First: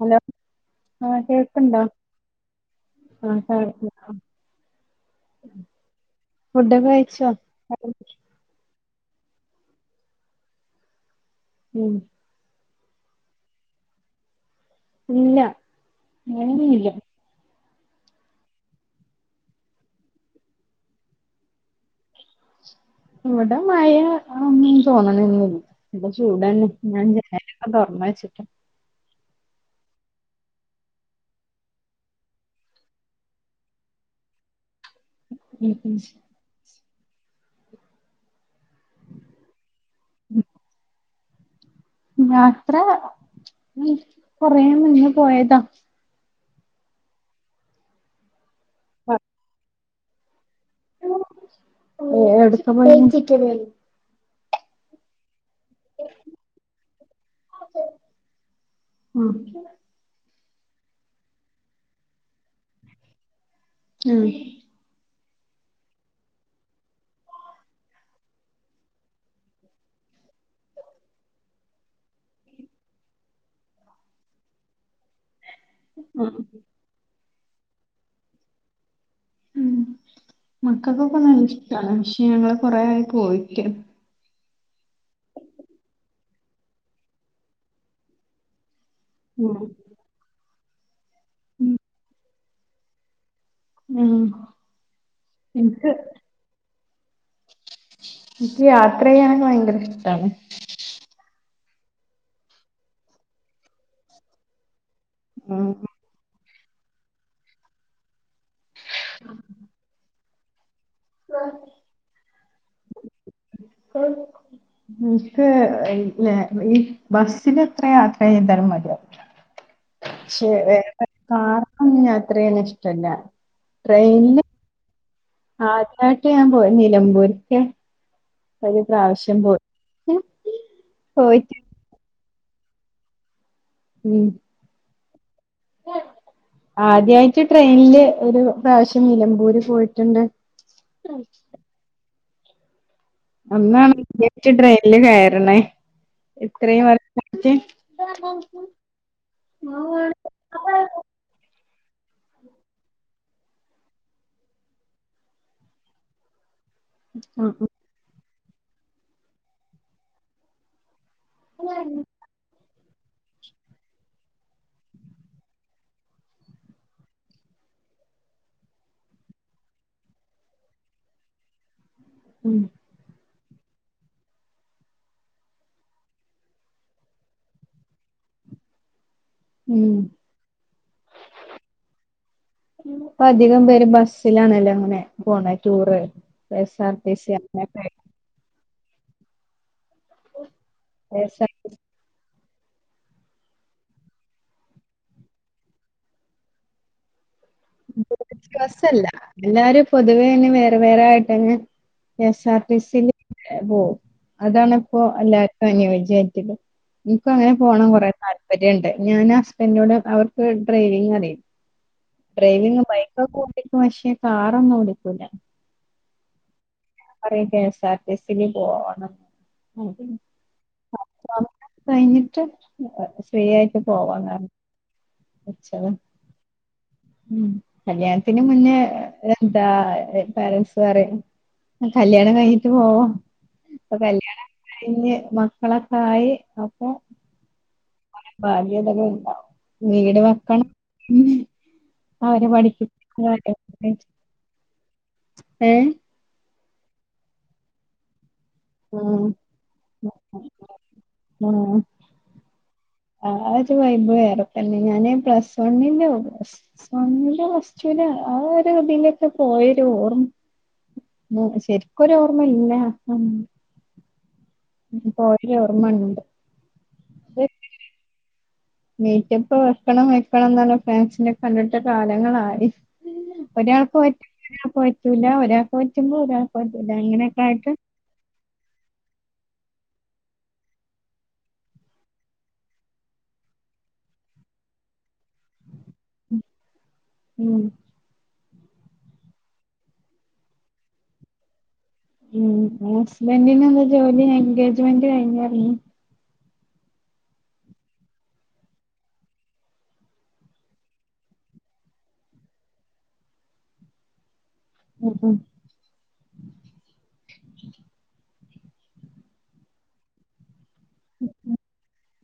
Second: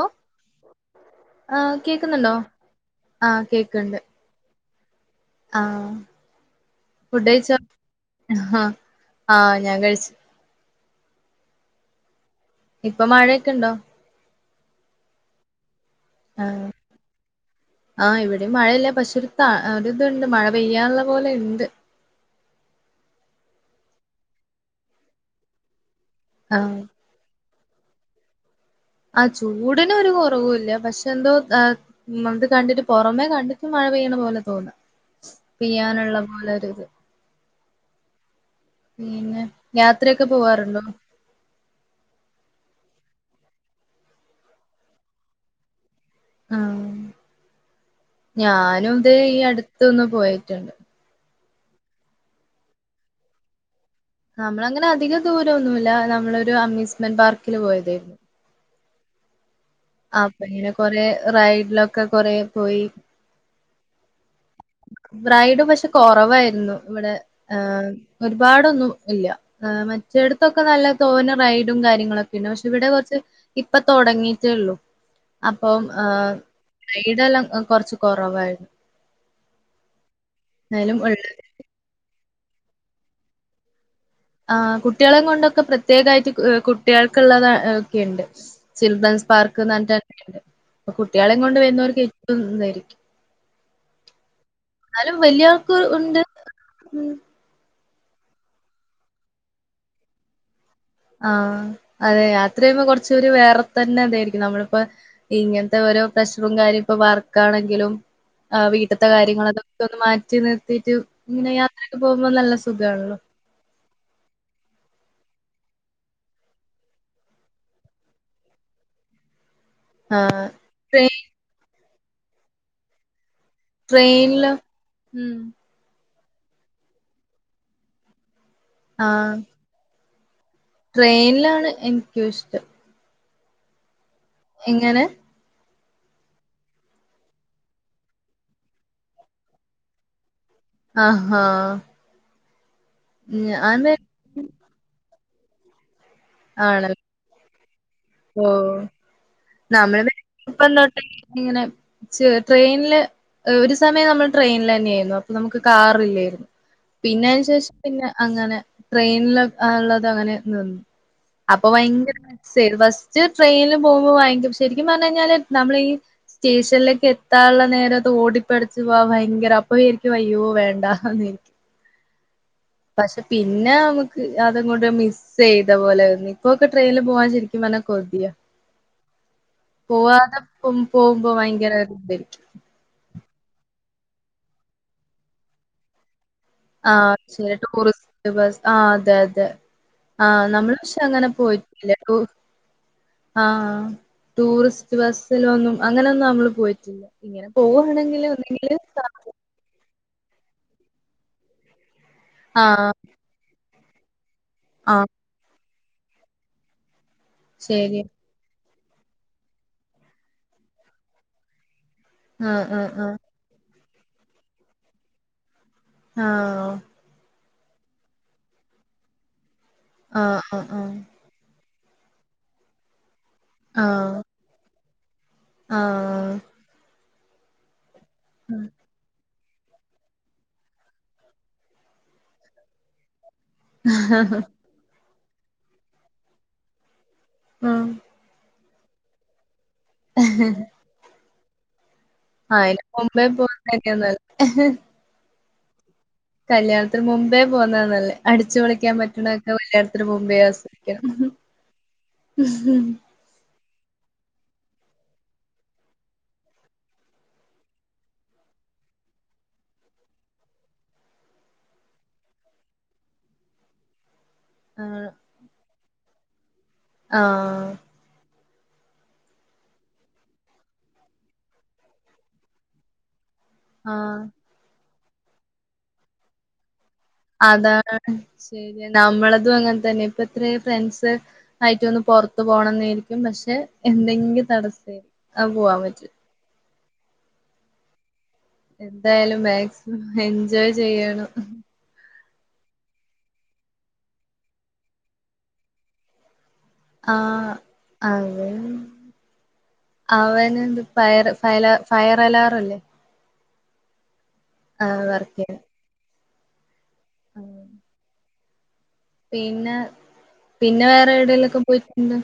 Hello ആ കേൾക്കുണ്ടോ? ആഹ് ഫുഡ്‌ കഴിച്ചോ ആ ഞാൻ കഴിച്ചു ഉം ഇപ്പൊ മഴയൊക്കെ ഇണ്ടോ ഇല്ല ആ [unintelligible] ആ ഇവിടെ മഴയില്ല പക്ഷേ ഒരുത്ത ഒരുതുണ്ട് മഴ പെയ്യാനുള്ള പോലെ ഉണ്ട് ഇവിടെ മഴഒന്നും തോന്നണ ഇവിടെ ആ ചൂടന്നെ ഞാൻ [unintelligible] തുറന്ന് വച്ചിട്ട് ആ ചൂടിന് ഒരു കുറവു ഇല്ല പക്ഷെ എന്തോ അത് കണ്ടിട്ട് പുറമേ കണ്ടിട്ട് മഴ പെയ്യണ പോലെ തോന്നാ ഉം പെയ്യാന്നുള്ള ഉം പോലൊരുഇത് പിന്നെ യാത്രയൊക്കെ പോവാറുണ്ടോ യാത്ര ഉം കൊറേ മുന്നേ പോയതാ ആ ഞാനും ദേ ഈ അടു ഇത്തോന്ന് പോയിട്ട്ണ്ട് എടുക്കഴ [unintelligible] നമ്മള അങ്ങനെ അധികം ദൂരഒന്നുല്ല നമ്മളൊരു അമ്യൂസ്മെന്റ് പാർക്കില് പോയതായിരുന്നു ഉം അപ്പോ എങ്ങനെ കോറെ റൈഡിലോക്കെ കോറെ പോയി ഉം റൈഡ് പക്ഷെ കുറവായിരുന്നു ഇവിടെ ഒരുപാടോന്നും ഇല്ല മറ്റടുത്തോക്കെ നല്ല തോനെ റൈഡും കാര്യങ്ങളോക്കെയണ്ട് പക്ഷെ ഇവിടെ കുറച്ച് ഇപ്പ തുടങ്ങിട്ടേള്ളൂ അപ്പം ആ ഉം റൈടെല്ലാം അ കൊറച്ച് കൊറവായിരുന്നു ഉം എന്നാലും മക്കൾക്കൊക്കെ ഉള്ള നല്ലഇഷ്ട്ടാണ് ഞങ്ങള് കോറെ ആയി പോയിട്ട് ആ കുട്ടിയെളം കോണ്ടൊക്ക പ്രത്യേകായിട്ട് കുട്ടികൾക്കുള്ളത ഒക്കെയുണ്ട് ചിൽഡ്രൻസ് ഉം പാർക്ക്ന്ന് പറഞ്ഞി [unintelligible] ആ കുട് കുട്ടിയേളീം കോണ്ട് വരുന്നോർക്ക് [unintelligible] ന്നായിരിക്കും ഉം എന്നാലും വലിയ ആൾക്ക് ഉണ്ട് മ്മ് ഇൻക്ക് യാത്ര യ്യാനോക്കെ ഭയങ്കര ഇഷ്ട്ടാണ് ആ അതെ യാത്ര ചെയുമ്പോ കൊറചോരു വേറെ തന്നെ ഇതായിരിക്കും നമ്മളിപ്പോ ഉം ഇങ്ങൻത്തെ ഓരോ പ്രശ് [unintelligible] കാര്യം ഇപ്പ വർക്കാണെങ്കിലും ആ വീട്ടത്തെ കാര്യങ്ങളോക്കെ അതൊക്കെ ഒന്ന് മാറ്റ [unintelligible] ഇങ്ങെനെ യാത്രൊക്കെ പോകുമ്പോൾ നല്ല സുഖം എനിക്ക് ഈ ബസ്സിൻ എത്ര യാത്ര ചെയ്താലും മതിയാവൂല ആഹ് ട്രെയിൻ [unintelligible] ഉ അത്രേന ഇഷ്ട്ടല്ല ട്രെയിൻലോ ഉം ബോട്ട് കാണാൻ പോയോ നിലമ്പൂർക്കെ ഒരു ആഹ് പ്രാവശ്യം പോയി ഉം പോയിട്ട് ട്രെയിനിലാണ് എ നിക്കിഷ്ടം ഉം എങ്ങനെ? ആദ്യമായിട്ട് ട്രെയിനില് ഒരു പ്രാവശ്യം നിലമ്പൂര് പോയിട്ടുണ്ട് ആഹ് അന്നാണ് [inaudible] ഡ്രെയിനില് കയ [unintelligible] ണേ ആണല്ലോ [unintelligible] ഇങ്ങനെ ട്രെയിനില് ഒരു സമയം നമ്മള് ട്രെയിനൽ തന്നെ ആയിരുന്നു അപ്പൊ നമക്ക് കാറില്ലായിരുന്നു പിന്നെ ഉം ഉം അതിനുശേഷം പിന്നെ അങ്ങനെ ട്രെയിനിൽ ആ ഉള്ളത് അങ്ങനെ നിന്നു അപ്പൊ ഭയങ്കര [inaudible] റ്റ് ട്രെയിനിൽ പോകുമ്പോ വാങ്കിക്കും പ ശെരിക്കും പറഞ്ഞ കഴിഞ്ഞാല് നമ്മളീ ഈ സ്റ്റേഷനിലേക്ക് എത്താനുള്ള നേരം ഓടിപ്പെടച്ചു പോവാ ഭയങ്കര അപ്പൊ വിചാരിക്കു അയ്യോ വേണ്ടാന്ന് വിചാരിക്കും ഉം പക്ഷെ പിന്നെ നമുക്ക് അതങ്ങോട്ട് മിസ്സ് ചെയ്ത പോലെന്ന് ഇപ്പൊക്കെ ട്രെയിനിൽ പോവാൻ ശരിക്കും പറഞ്ഞ കൊതിയ ഉം ഉം. പോവാതെപ്പെ പോകുമ്പോ ഭയങ്കര ഇതായിരിക്കും ബസിലണല്ലോ അങ്ങനെ പോണേ ടൂറ് കെ എസ് ആ ആർ ടി സി ശരി അങ്ങനൊക്കെ ടൂറിസ്റ്റ് ബസ് ആ അതെ അതെ ആ നമ്മള് പക്ഷെ കെ അങ്ങനെ എസ് ആർ ടി പോയിട്ടല്ലേ ടൂ ആ ടൂറിസ്റ്റ് ബസിലൊന്നും അങ്ങനെയൊന്നും നമ്മള് പോയിട്ടില്ല ഇങ്ങനെ പോവുവാണെങ്കില് ഒന്നെങ്കില് [unintelligible] സല്ല എല്ലാരും പൊതുവേ അ വേറെ വേറെ ആയിട്ടങ്ങ് കെ എസ് ആർ ടി ആഹ് സി ല് ഏഹ് പൂം അതാണിപ്പോ ആഹ് അല്ലേ? അനുയോജ്യ [unintelligible] ഞ്ഞിപ്പങ്ങനെ പോണം ശരി കൊറേ താല്പര്യ ഞാൻ ഹസ്ബൻഡോട് അവർക്ക് ഡ്രൈവിംഗ് അറിയും ആഹ് ഡ്രൈവിംഗ് ആഹ് ബൈക്കൊക്കെ പക്ഷേ കാറൊന്നും ഓടിക്കൂല ആ കെഎസ്ആർടിസിയിൽ പോണം അത് ആ ആ ആ പത്താം കഴിഞ്ഞിട്ട് ഫ്രീ ആയിട്ട് പോവാങ്ങ് ആ ഉം കല്യാണത്തിന് മുന്നേ എന്താ പേരന്റ്സ് പറയും കല്യാണം കഴിഞ്ഞിട്ട് പോവാ അപ്പൊ കല്യാണം കഴിഞ്ഞ് മക്കളൊക്കെ ആയി അപ്പൊ ആ [unintelligible] ഉണ്ടാവും വീട് വെക്കണം ഉം ആ ഇ മുമ്പേ പോകുന്നക്കെയന്നല്ല ഏ കല്യാണത്തിന് മുമ്പേ പോന്നതന്നല്ലേ അടിച്ചു പൊളിക്കാൻ ആഹ് പറ്റണൊക്കെ കല്യാണത്തിന് മുമ്പേ ആസ്വതിക്കാം ആഹ് ആഹ് ഒരു വൈബ് വേറെ തന്നെ ഞാന് പ്ലസ് വണ്ണിനോ [unintelligible] ആ ഒരു ഇതിലൊക്കെ പോയൊരു ഓർമ്മ ശരിക്കൊരു ഓർമ്മയില്ല ഉം [unintelligible] ഓർമ്മ ഉണ്ട് ആ അത് മീറ്റപ്പ് വെക്കണം വെക്കണം എന്നുള്ള ഫ്രണ്ട്സിനെ കണ്ടിട്ട് കാലങ്ങളായി ആഹ് ഒരാൾക്ക് [unintelligible] [unintelligible] ഒരാൾക്ക് പറ്റുമ്പോ ഒരാൾക്ക് പ അതാണ് ശരിയ നമ്മളതും അങ്ങനെ തന്നെ ഇപ്പ ഇത്രയും ഫ്രണ്ട്സ് ആയിട്ടൊന്ന് പുറത്തു പോണോന്നായിരിക്കും പക്ഷെ എന്തെങ്കിലും തടസമായി അ പോ വാ വറ്റ ഉം എന്തായാലും മാക്സിമം എൻജോയ് ചെയ്യണം ഉ ഹസ്ബൻറിിന എന്താ ജോലി എൻഗേജ്മെന്റ് കഴിഞ്ഞഞ്ഞ ആ അവൻ അവന്ന്ത് ഫയർ ഫയ ഫയർ അലാറല്ലേ ആഹ ഉം ഉം വർക്ക ഉം [unintelligible] പിന്നെ പിന്നെ വേറെ എവിടിലൊക്കെ പോയിട്ടുണ്ട്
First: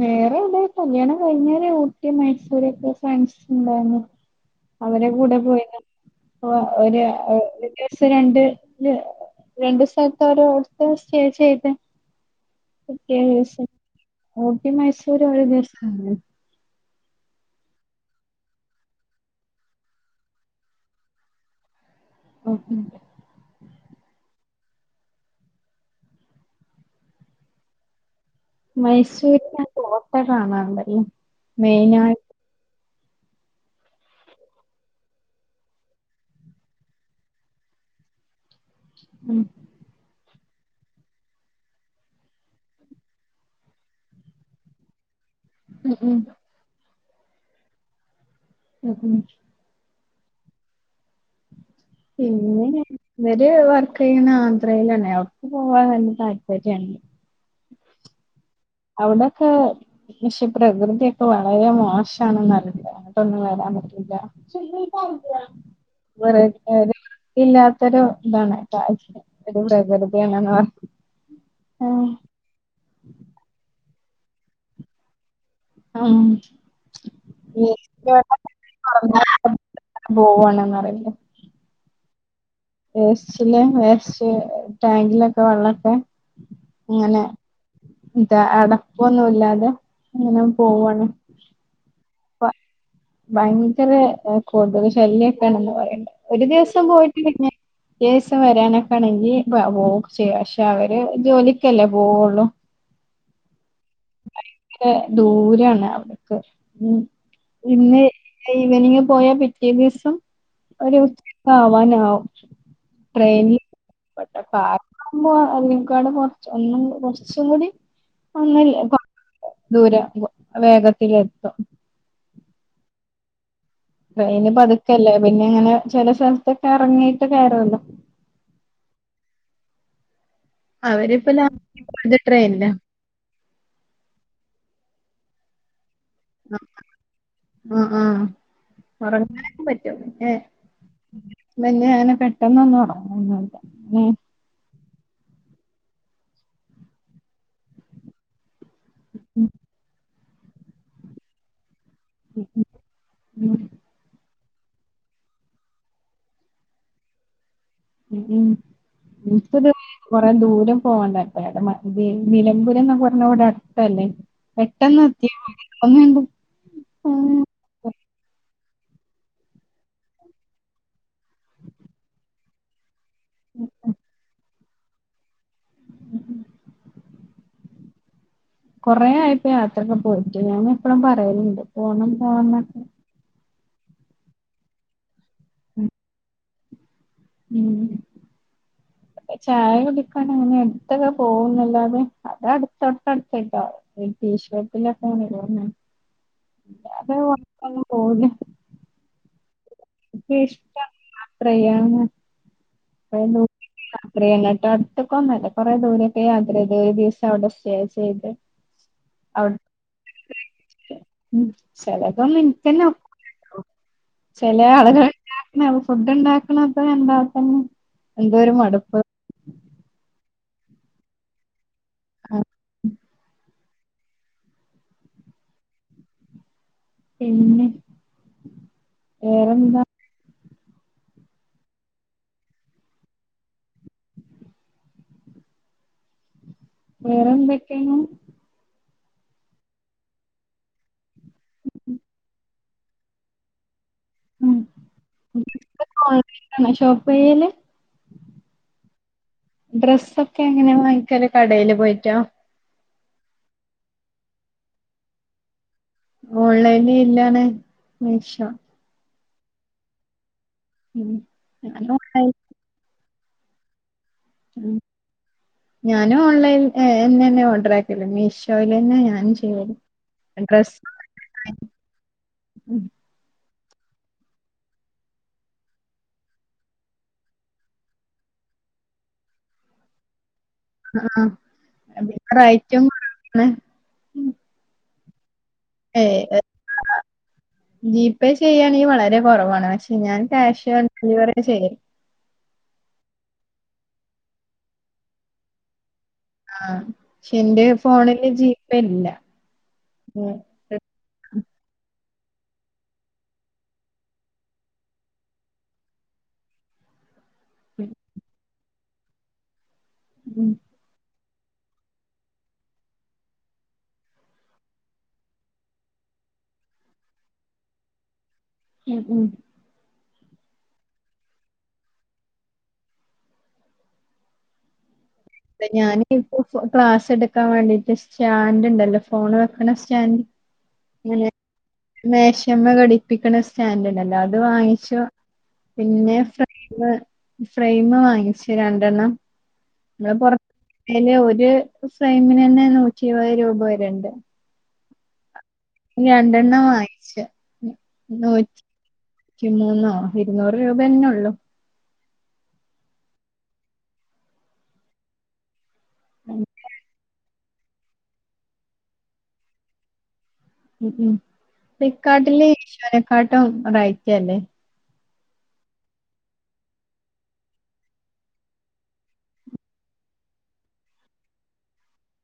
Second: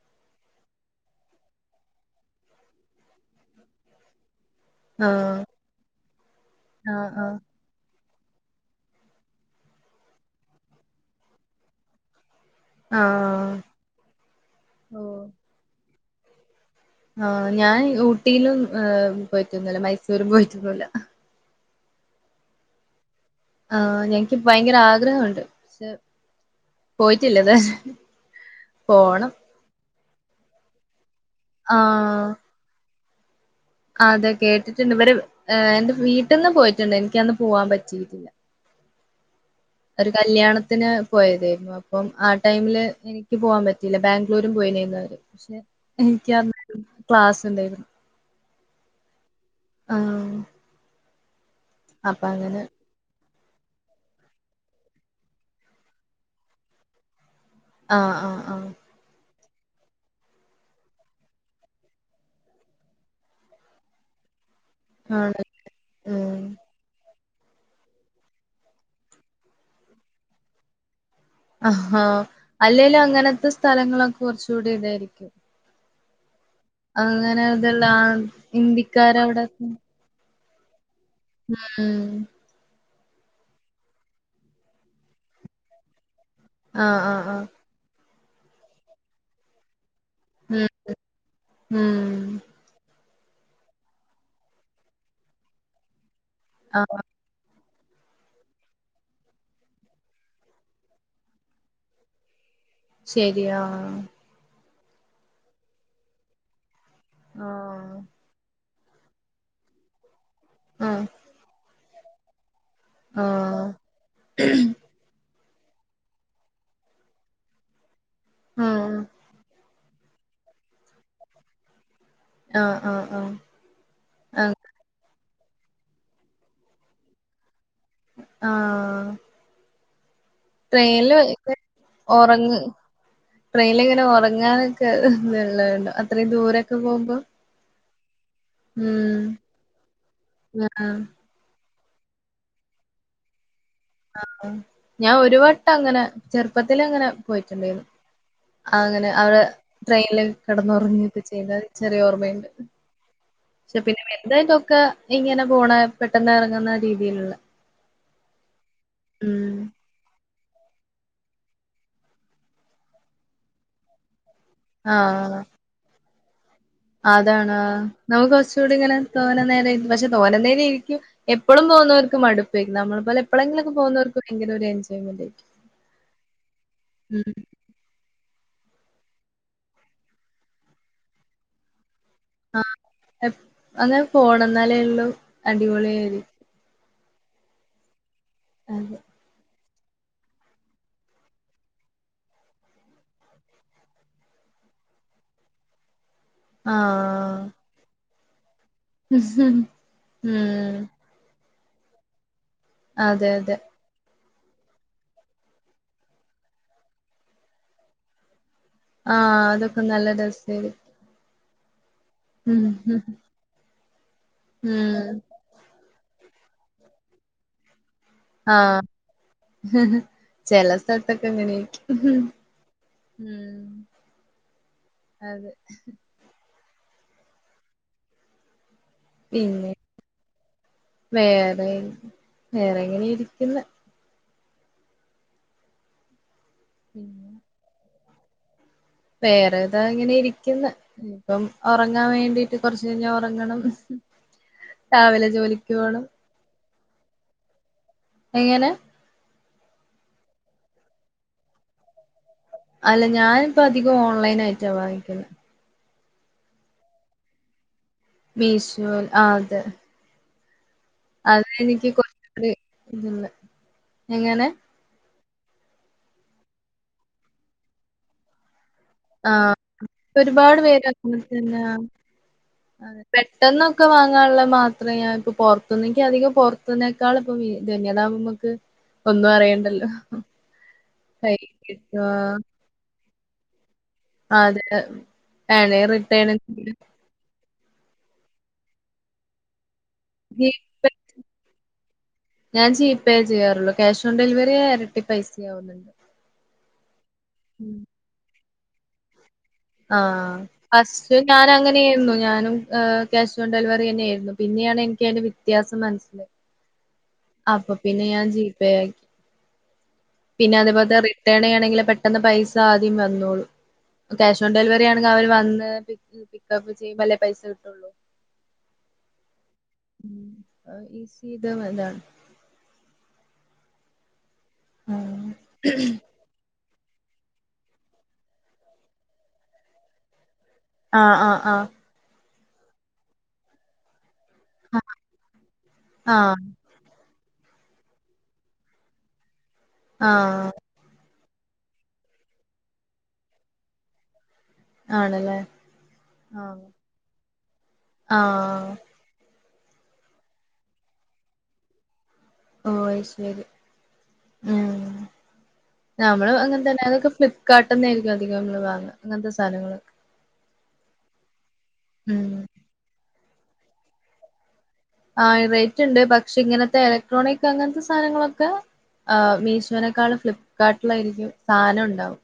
വേറെ ടെ കല്യാണം കഴിഞ്ഞരെ ഊട്ടി മൈസൂര് ഒക്കെ ഫാങ്സ് ഉണ്ടായിരുന്നു അവരെ കൂടെ ആഹ് പോയിന്ന് ഓ ഒരു ആഹ് ആഹ് [unintelligible] രണ്ട് രണ്ട് സ്ഥലത്ത് ഓരോത്ത് സ്റ്റേ ചെയ്ത് ആഹ് ക്കെസ ഊട്ടി മൈസൂർ ഒരുദിവസം [unintelligible] ആ ഞാൻ ഊട്ടിയിലും പോയിട്ടൊന്നൂല്ല മൈസൂരും പോയിട്ടൊന്നൂല്ല ഓ ഉം ആ എനിക്ക് ഭയങ്കര ആഗ്രഹം ഉണ്ട് പക്ഷെ പോയിട്ടില്ല ഇതെ വരെ പോണം മൈസൂര് ഞാൻ പോ [unintelligible] കാണണ്ടല്ലോ ആ അതെ കേട്ടിട്ടുണ്ട് ഇവര് എന്റെ വീട്ടിൽന്ന് പോയിട്ടുണ്ട് എനിക്കന്ന് പോവാൻ പറ്റിട്ടില്ല ഉം ഒരു കല്യാണത്തിന് പോയതായിരുന്നു അപ്പം ആ ടൈമില് എനിക്ക് പോവാൻ പറ്റിയില്ല ബാംഗ്ലൂരും പോയിണ്ടേരുന്നു അവര് പക്ഷെ ഉം. ഉം. എനിക്കാന്നിട്ടും ക്ലാസ് ഉണ്ടായിരു [unintelligible] ആ അപ്പൊ അങ്ങനെ പിന്നെ ഇവര് വർക്ക് ചെയ്യണ ആന്ധ്രയിലാണെ അവർക്ക് പോവാൻ താല്പര്യണ ആ ആ ആ അവിടൊക്കെ പക്ഷേ പ്രകൃതിയൊക്കെ വളരെ മോശണന്നറിയില്ല അങ്ങിട്ടൊന്നും വരാൻ പറ്റൂല്ല ആണ് ഉം [inaudible] ഇല്ലാത്തൊരു ഇതാണ് കാ [unintelligible] അഹ അല്ലേലും അങ്ങനത്തെ സ്‌ഥ തലങ്ങളൊക്കെ കുറച്ചുടി ഇതായിരിക്കും ആമ് അങ്ങനെ അതെല്ലാം ഹിന്ദിക്കാരവിടെ [unintelligible] ഉം വേസ്റ്റില് വേസ്റ്റ് ടാങ്കിലൊക്കെ വെള്ളൊക്കെ ആ ആ അങ്ങനെ ആ ഇതാ അടപ്പൊന്നുല്ലാതെ അങ്ങനെ ഉം പോവാണ്. ഉം പ ഭയങ്കര കൊതുകു ശല്യക്കെയാണെന്ന് പറയണ്ടായി. ഒരു ദിവസം ആഹ് പോയിട്ട് പിന്നെ റ്റേസം വരാനൊക്കെ ആണെങ്കി ഇപ്പ [unintelligible] പക്ഷെ അവര് ജോലിക്കല്ലേ പോവുള്ളു ശരിയാ ഭയങ്കരാ ദൂരാണ് അവിടക്ക് ഉം ഇന്ന് ആഹ് ഈ ഈവനിങ്ങ് പോയാ പിറ്റേ ദിവസം ഒരു ആഹ് [unintelligible] ഒ ആഹ് ട്രെയിനിപെട്ട [unintelligible] ആയിനേക്കാളും കുറച്ചും ഒന്നും കൊറച്ചും കൂടി അങ്ങല്ല ആഹ് ദൂര വോ വേഗത്തിലെത്തും ആ ആ ആഹ് ട്രെയിന് ആഹ് പതുക്കല്ലേ പിന്നെ അങ്ങനെ ചില സ്ഥലത്തൊക്കെ ഇറങ്ങിട്ട് കയറാല്ലോ ആഹ് ട്രെയിനിൽ അവരിപ്പ ലാസ്റ്റ് പോയത് ഉറങ്ങ് ട്രെയിനിലാ ട്രെയിനിലിങ്ങനെ ഉറങ്ങാനൊക്കെ [unintelligible] ഇത്രയും ദൂരൊക്കെ പോമ്പോ ആ ആഹ് ഉറങ്ങാനൊക്കെ പറ്റോ ഏഹ് ആഹ് മന്നെ അങ്ങനെ പെട്ടെന്നൊന്നും ഉറങ്ങുന്നുല്ല. ആഹ് ഞാൻ ഒരു വട്ടം അങ്ങനെ ചെറുപ്പത്തിലങ്ങനെ പോയിട്ടിണ്ടായിരുന്നു. അങ്ങനെ അവ്ടെ ട്രെയിനില് കിടന്നുറങ്ങിക്കേ ചെയ്താൽ ചെറിയ ഓർമ്മയിണ്ട്. പക്ഷെ പിന്നെ എന്തായി തൊ ക്കെ ഇങ്ങനെ പോണ പെട്ടെന്ന് ഇറങ്ങുന്ന രീതിയില്ള്ള ഉം [unintelligible] അ ദൂരം പോവണ്ടപ്പടെ നി നിലമ്പൂരം എന്ന പറഞ്ഞവിടെ അട്ത്തല്ലേ പെട്ടെന്ന് എത്തിയ [unintelligible] അതാണ അ നമക്ക് ചൂട് ഇങ്ങനെ തോന നേര ഇർപക്ഷെ തോനെ നേരം ഇരിക്കും എപ്പോഴും പോകുന്നവർക്ക് മടുപ്പായ്ർക്കും നമ്മൾ എപ്പളെലെങ്കിലുംഒക്കെ പോന്നൊർക്ക് ഭയങ്കര ഒരു എൻജോ [unintelligible] ഉം കൊറ ആയപ്പോ യാത്രൊക്കെ പോയിട്ട് ഞാൻ എപ്പോഴും പറയല്ണ്ട് പോണം പോണം ആ എന്നൊക്കെ ഉം അന്നാ പോണം എന്നാലേ ഉള്ളു അടിപൊളിയയാ ത് ഉം അതേ ചായ കുടിക്കാൻ അങ്ങനെ അടുത്തൊക്കെ പോവുന്നല്ലാതെ അത്‌ അടു തൊട്ടടുത്ത ടീ ഷോപ്പിൽ ആണ് അത് ആഹ് വർക്ക്‌ ഒന്നും പോവൂല്ല മ്മ് മ്മ് ഫ്രേയാണ്. അതെ അതെ ത്രി എന്ന്ട്ട് അട്ത്ത്ക്കെന്നല്ല കൊറെ ദൂരൊക്കെ യാത്രയ്ത് ഒരു ദിവ്സം അവിടെ സ്റ്റേ ചെയ്ത് ആ അവിടുത്തെ അതൊക്കെ നല്ല രസയരു ഉം ചെലതോന്നു ഇൻക്കന്നെ ഒ ലല്ലോ ചെല ഉം ആള്കൾ ഫുഡ്‌ ണ്ടാ [unintelligible] എന്താക്കണ് ആ ചില സ്ഥലത്തൊക്കെ ഇങ്ങനെയൊക്ക ആ, ഉം അതെ എന്നെ പിന്നെ വേറെ വേറെ ഇങ്ങനെ ഇരിക്കുന്ന് വേറെ എന്തൊക്കെയാണ് വേറെ ഏതാ ഇങ്ങനെ ഇരിക്കുന്നു ഇപ്പം ഒറങ്ങാൻ വേണ്ടീട്ട് കൊറച്ച് കഴിഞ്ഞ ഒറങ്ങണം ഉം രാവിലെ ജോലിക്ക് പോണം സ്റ്റോപ്പയല്ലേ എങ്ങനെ ഡ്രസ്സൊക്കെ എങ്ങനെയ വാങ്ങിക്കല് കടയില് പോയിട്ട അല്ല ഞാനിപ്പം അധികം ഓൺലൈൻ ആയിറ്റ വാങ്ങിക്കുന്നത് ഓൺലൈനിയിലാണ് മീശോയിൽ ആ അതെ ഉം അതെ എനിക്ക് ഞാനും ഓൺലൈൻ കുറച്ചു കൂടി [unintelligible] എങ്ങനെ ഉം ഞാനും ഓൺലൈയിൽ എന്നെന്നെ ഓർഡർ ആക്കുന്നെ മീശോ ആ ഒരുപാട് ഡ്രസ്സ് പേര് [unintelligible] പെട്ടെന്നൊക്കെ വാങ്ങാനുള്ള മാത്രമേ ഞാൻ ഇപ്പൊ പൊറത്തുന്ന് എനിക്ക് അധികം പൊറത്തന്നേക്കാൾ ഇപ്പൊ വി ഇതെന്നയ അതാവുമ്പം നമ്മക്ക് ഒന്നും അറിയണ്ടല്ലോ ആ കൈ കിട്ടും പിന്നെ റേറ്റും കൊറവാ ആ അതെ ആണ് റിട്ടേണ് ജി പേ ചെയ്യാണെങ്കിൽ വളരെ കുറവാണ് പക്ഷെ ഞാൻ ജി ക്യാഷ് ഓൺ പേ ഡെലിവറിയാ ചെയ്യല് ഞാൻ ജീ പേ ചെയ്യാറുള്ളൂ ക്യാഷ് ഓൺ ഡെലിവറി ഇരട്ടി പൈസയാവുന്നുണ്ട് ആഹ് പക്ഷെ എന്റെ ഉം ഫോണില് ജീ പ്പെല്ല ആഹ് ഫസ്റ്റ് ഞാൻ അങ്ങനെയായിരുന്നു ഞാനും അഹ് ക്യാഷ് ഓൺ ഡെലിവറി തന്നെയായിരുന്നു പിന്നെയാണ് എനിക്ക് അതിന്റെ വ്യത്യാസം മനസിലായത് അപ്പൊ പിന്നെ ഞാൻ ജീ പേയാക്കി ഉം പിന്നെ അതേപോലത്തെ റി റിട്ടേൻ ചെയ്യേണങ്കില് പെട്ടന്ന് പൈസ ആദ്യം വന്നോളും ക്യാഷ് ഓൺ ഡെലിവറി ആണെങ്കിൽ അവർ വന്ന് പിക്കപ്പ് ചെയ്യുമ്പോൾ അല്ലേ പൈസ കിട്ടുള്ളൂ ഏ ഉം [unintelligible] ആ ഇപ്പ ഞാന് ഇപ്പൊ ക്ലാസ് എടുക്കാൻ വേണ്ടിയിട്ട് സ്റ്റാൻഡ് ഉണ്ടല്ലോ ഫോൺ വെക്കണ സ്റ്റാൻഡ് ആഹ് അങ്ങനെ ആഹ് ആഹ് [unintelligible] ഘടിപ്പിക്കണ സ്റ്റാൻ്റിണ്ടല്ലോ അത് അത് വാങ്ങിച്ചു ആ പിന്നെ ഫ്രൈമ് ഫ്രെയിമ് വാങ്ങിച്ച് രണ്ടെണ്ണം ആ നെ പുറത്തേന് ഒരു ഒരു ഫ്രെയിമിന് തന്നെ നൂറ്റി ഇരുപത് രൂപ വരേണ്ട് ആണല്ലേ ആ രണ്ടെണ്ണം വങ്ങിച്ച് ആ നൂറ്റി റ്റി മൂന്നോ ഇരുന്നൂറ് രൂപ അങ്ങനെ ഉള്ളു ഓ ശരി ഉം നമ്മള് ഉം അങ്ങനെ തന്നെ അതൊക്കെ ഫ്ലിപ്പ് കാട്ടിന്നായിയിരിക്കും അധികം നമ്മള് വാങ്ങ അങ്ങനത്തെ സാധനങ്ങളൊക്കെ ഉം ഉം ഫ്ലിപ്പ്കാട്ടില് [unintelligible] ക്കാട്ടോ ഒരാഴ്ചയല്ലേ ആ റേറ്റ് ഉണ്ട് പക്ഷെ ഇങ്ങനത്തെ ഇലക്ട്രോണിക് അങ്ങനത്തെ സാധനങ്ങളൊക്കെ ആഹ് മീഷോനേക്കാളും ഫ്ലിപ്പ്കാട്ടിലായിരിക്കും സാധനം ഒണ്ടാവും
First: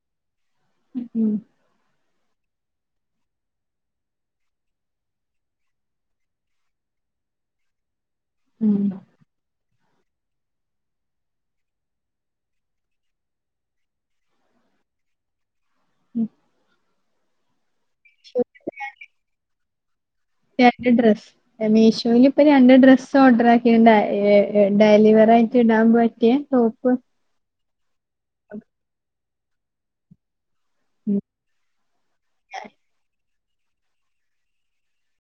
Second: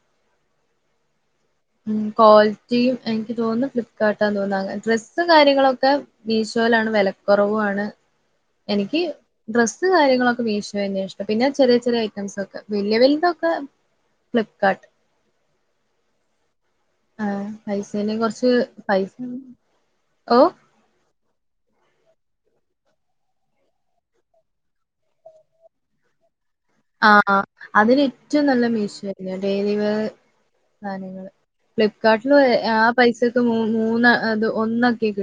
ഹ് ഉം ഉം കോളിറ്റിയും എനിക്ക് തോന്നുന്നു ഫ്ലിപ്പ് കാട്ടാന്ന് തോന്നുന്നു അങ്ങനെ ഡ്രസ്സ് കാര്യങ്ങളൊക്കെ മീശോയിലാണ് വെലക്കൊറവുവാണ് ഉം എനിക്ക് ഡ്രസ്സ് [unintelligible] കാര്യങ്ങളൊക്കെ മീശോ ന്നെ ഇഷ്ടം പിന്നെ ചെറിയ ചെറിയ ഐറ്റംസ് ഒക്കെ വലിയ വലിയതൊക്കെ ഫ്ലിപ്പ്കാട്ട് ഉം ആഹ് പൈസേനെ കൊറച്ച് പൈസ [unintelligible] ഓഹ് [unintelligible] ഡ്രസ്സ് മീശോയിൽ ഇപ്പൊ രണ്ട് ഡ്രസ്സ് ഓഡറാക്കിണ്ട് ഏഹ് ഡെലിവർ ആയിട്ട് ഇടാൻ പറ്റിയെ ആഹ് അതിന് ഏറ്റോം നല്ല മീശോയാ പിന്നെ ഡെയിലിവെ കാര്യങ്ങള് ഫ്ലിപ്പ് കാട്ടില് ആ പൈസ മു മൂന്ന് അത് ഒന്നൊക്കെ കി